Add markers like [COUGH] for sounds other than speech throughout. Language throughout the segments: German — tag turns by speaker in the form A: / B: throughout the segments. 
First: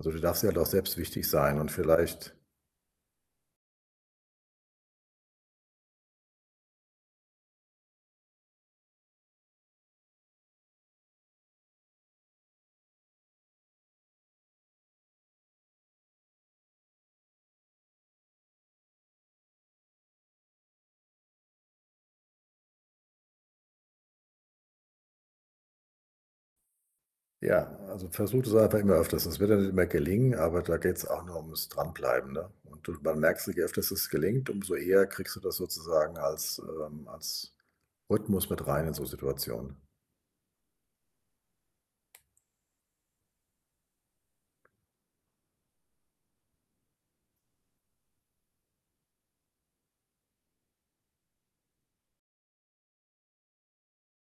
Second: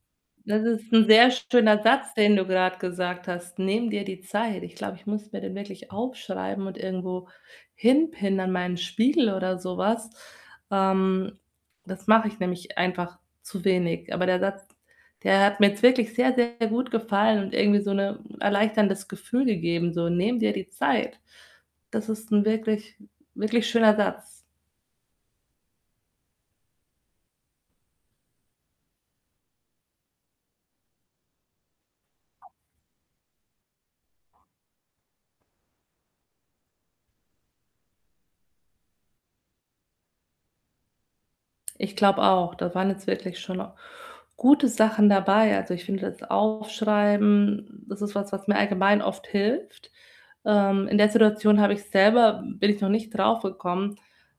A: Also, du darfst dir halt
B: Das
A: auch
B: ist
A: selbst
B: ‘n
A: wichtig
B: sehr
A: sein und
B: schöner Satz, den
A: vielleicht
B: du grad gesagt hast: „Nimm dir die Zeit.“ Ich glaube, ich muss mir den wirklich aufschreiben und irgendwo hinpinnen an meinen Spiegel oder so was. Ähm, das mache ich nämlich einfach zu wenig. Aber der Satz, der hat mir jetzt wirklich sehr, sehr gut gefallen und irgendwie so ‘ne erleichterndes Gefühl gegeben, so: „Nehme dir die Zeit.” Das ist ‘n wirklich, wirklich schöner Satz.
A: Ja, also, versuche das einfach immer öfters. Es wird ja nicht immer gelingen, aber da geht‘s auch nur ums Dranbleiben, ne? Und, du man merkt sich öfter, dass es gelingt, umso eher kriegst du das sozusagen als, ähm, als Rhythmus mit rein in so Situationen.
B: Ich glaube auch, da waren jetzt wirklich schon gute Sachen dabei. Also, ich finde das Aufschreiben, das ist was, was mir allgemein oft hilft. Ähm, in der Situation habe ich selber bin ich noch nicht drauf gekommen.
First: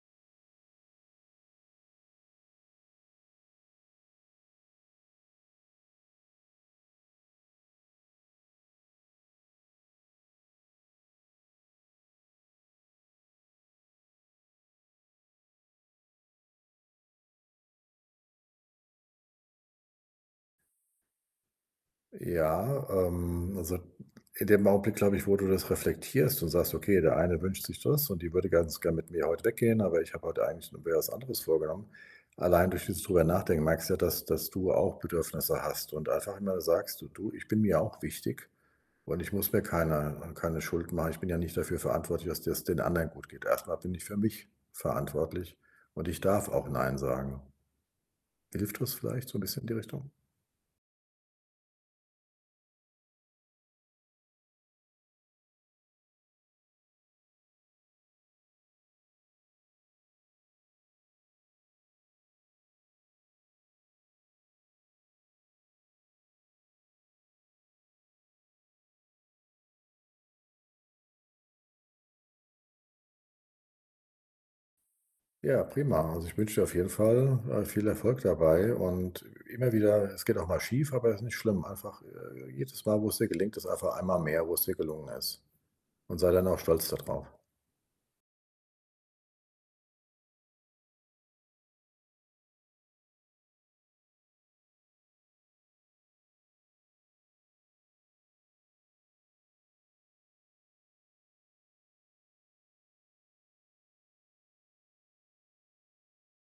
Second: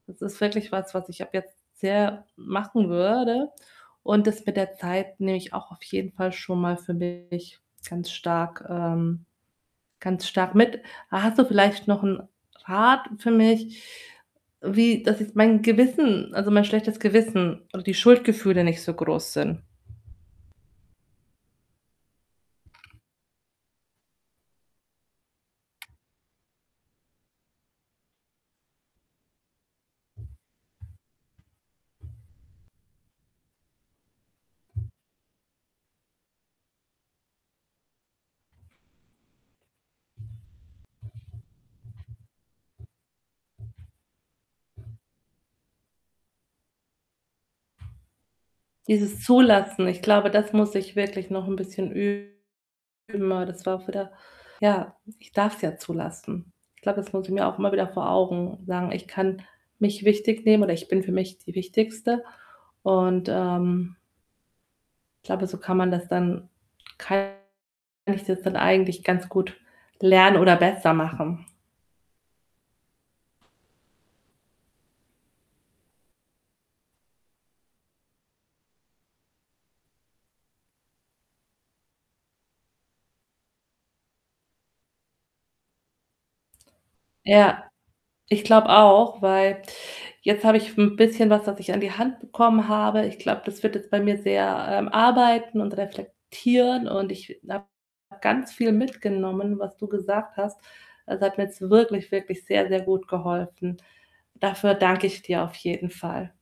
B: Das ist wirklich was, was ich ab jetzt sehr machen würde und das mit der Zeit nehme ich auch auf jeden Fall schon mal für mich ganz stark, ähm ganz stark mit. Ha hast du vielleicht noch ‘n Rat für mich, wie dass ich mein Gewissen also, mein schlechtes Gewissen und die Schuldgefühle nicht so groß sind?
A: Ja, ähm, also, in dem Augenblick, glaube ich, wo du das reflektierst und sagst: „Okay, der eine wünscht sich das und die würde ganz gern mit mir heut weggehen, aber ich habe heut eigentlich noch mir was anderes vorgenommen.“ Allein, durch dieses drüber nachdenken, merkst du ja, dass dass du auch Bedürfnisse hast und einfach immer sagst: „D du, ich bin mir auch wichtig und ich muss mir keiner keine Schuld machen. Ich bin ja nicht dafür verantwortlich, dass dir‘s den anderen gut geht. Erst mal bin ich für mich verantwortlich und ich darf auch nein sagen.“ Hilft das
B: Dieses
A: vielleicht so ‘n bisschen in die
B: Zulassen, ich
A: Richtung?
B: glaube, das muss ich wirklich noch ‘n bisschen üben [UNINTELLIGIBLE] ja, ich darf‘s ja zulassen. Glaube, das muss ich mir auch immer wieder vor Augen sagen: „Ich kann mich wichtig nehmen, oder ich bin für mich die Wichtigste.“ Und, ähm glaube, so kann man das dann kann ich das dann eigentlich ganz gut lernen oder besser machen.
A: Ja, prima. Also, ich wünsche dir auf jeden Fall, äh, viel Erfolg dabei und immer wieder es geht auch mal schief, aber ist nicht schlimm. Einfach, äh, jedes Mal, wo‘s dir gelingt, ist einfach einmal mehr, wo‘s dir gelungen ist. Und sei dann auch stolz da drauf.
B: Ja, ich glaube auch, weil jetzt habe ich ‘n bisschen was, was ich an die Hand bekommen habe. Ich glaube, das wird jetzt bei mir sehr, ähm, arbeiten und reflektieren, und ich äh, habe ganz viel mitgenommen, was du gesagt hast. Es hat mir jetzt wirklich, wirklich sehr, sehr gut geholfen. Dafür danke ich dir auf jeden Fall.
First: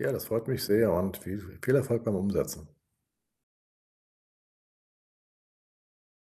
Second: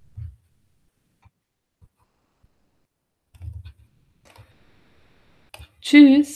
A: Ja, das freut mich sehr und vie vie viel Erfolg beim Umsetzen.
B: Tschüss.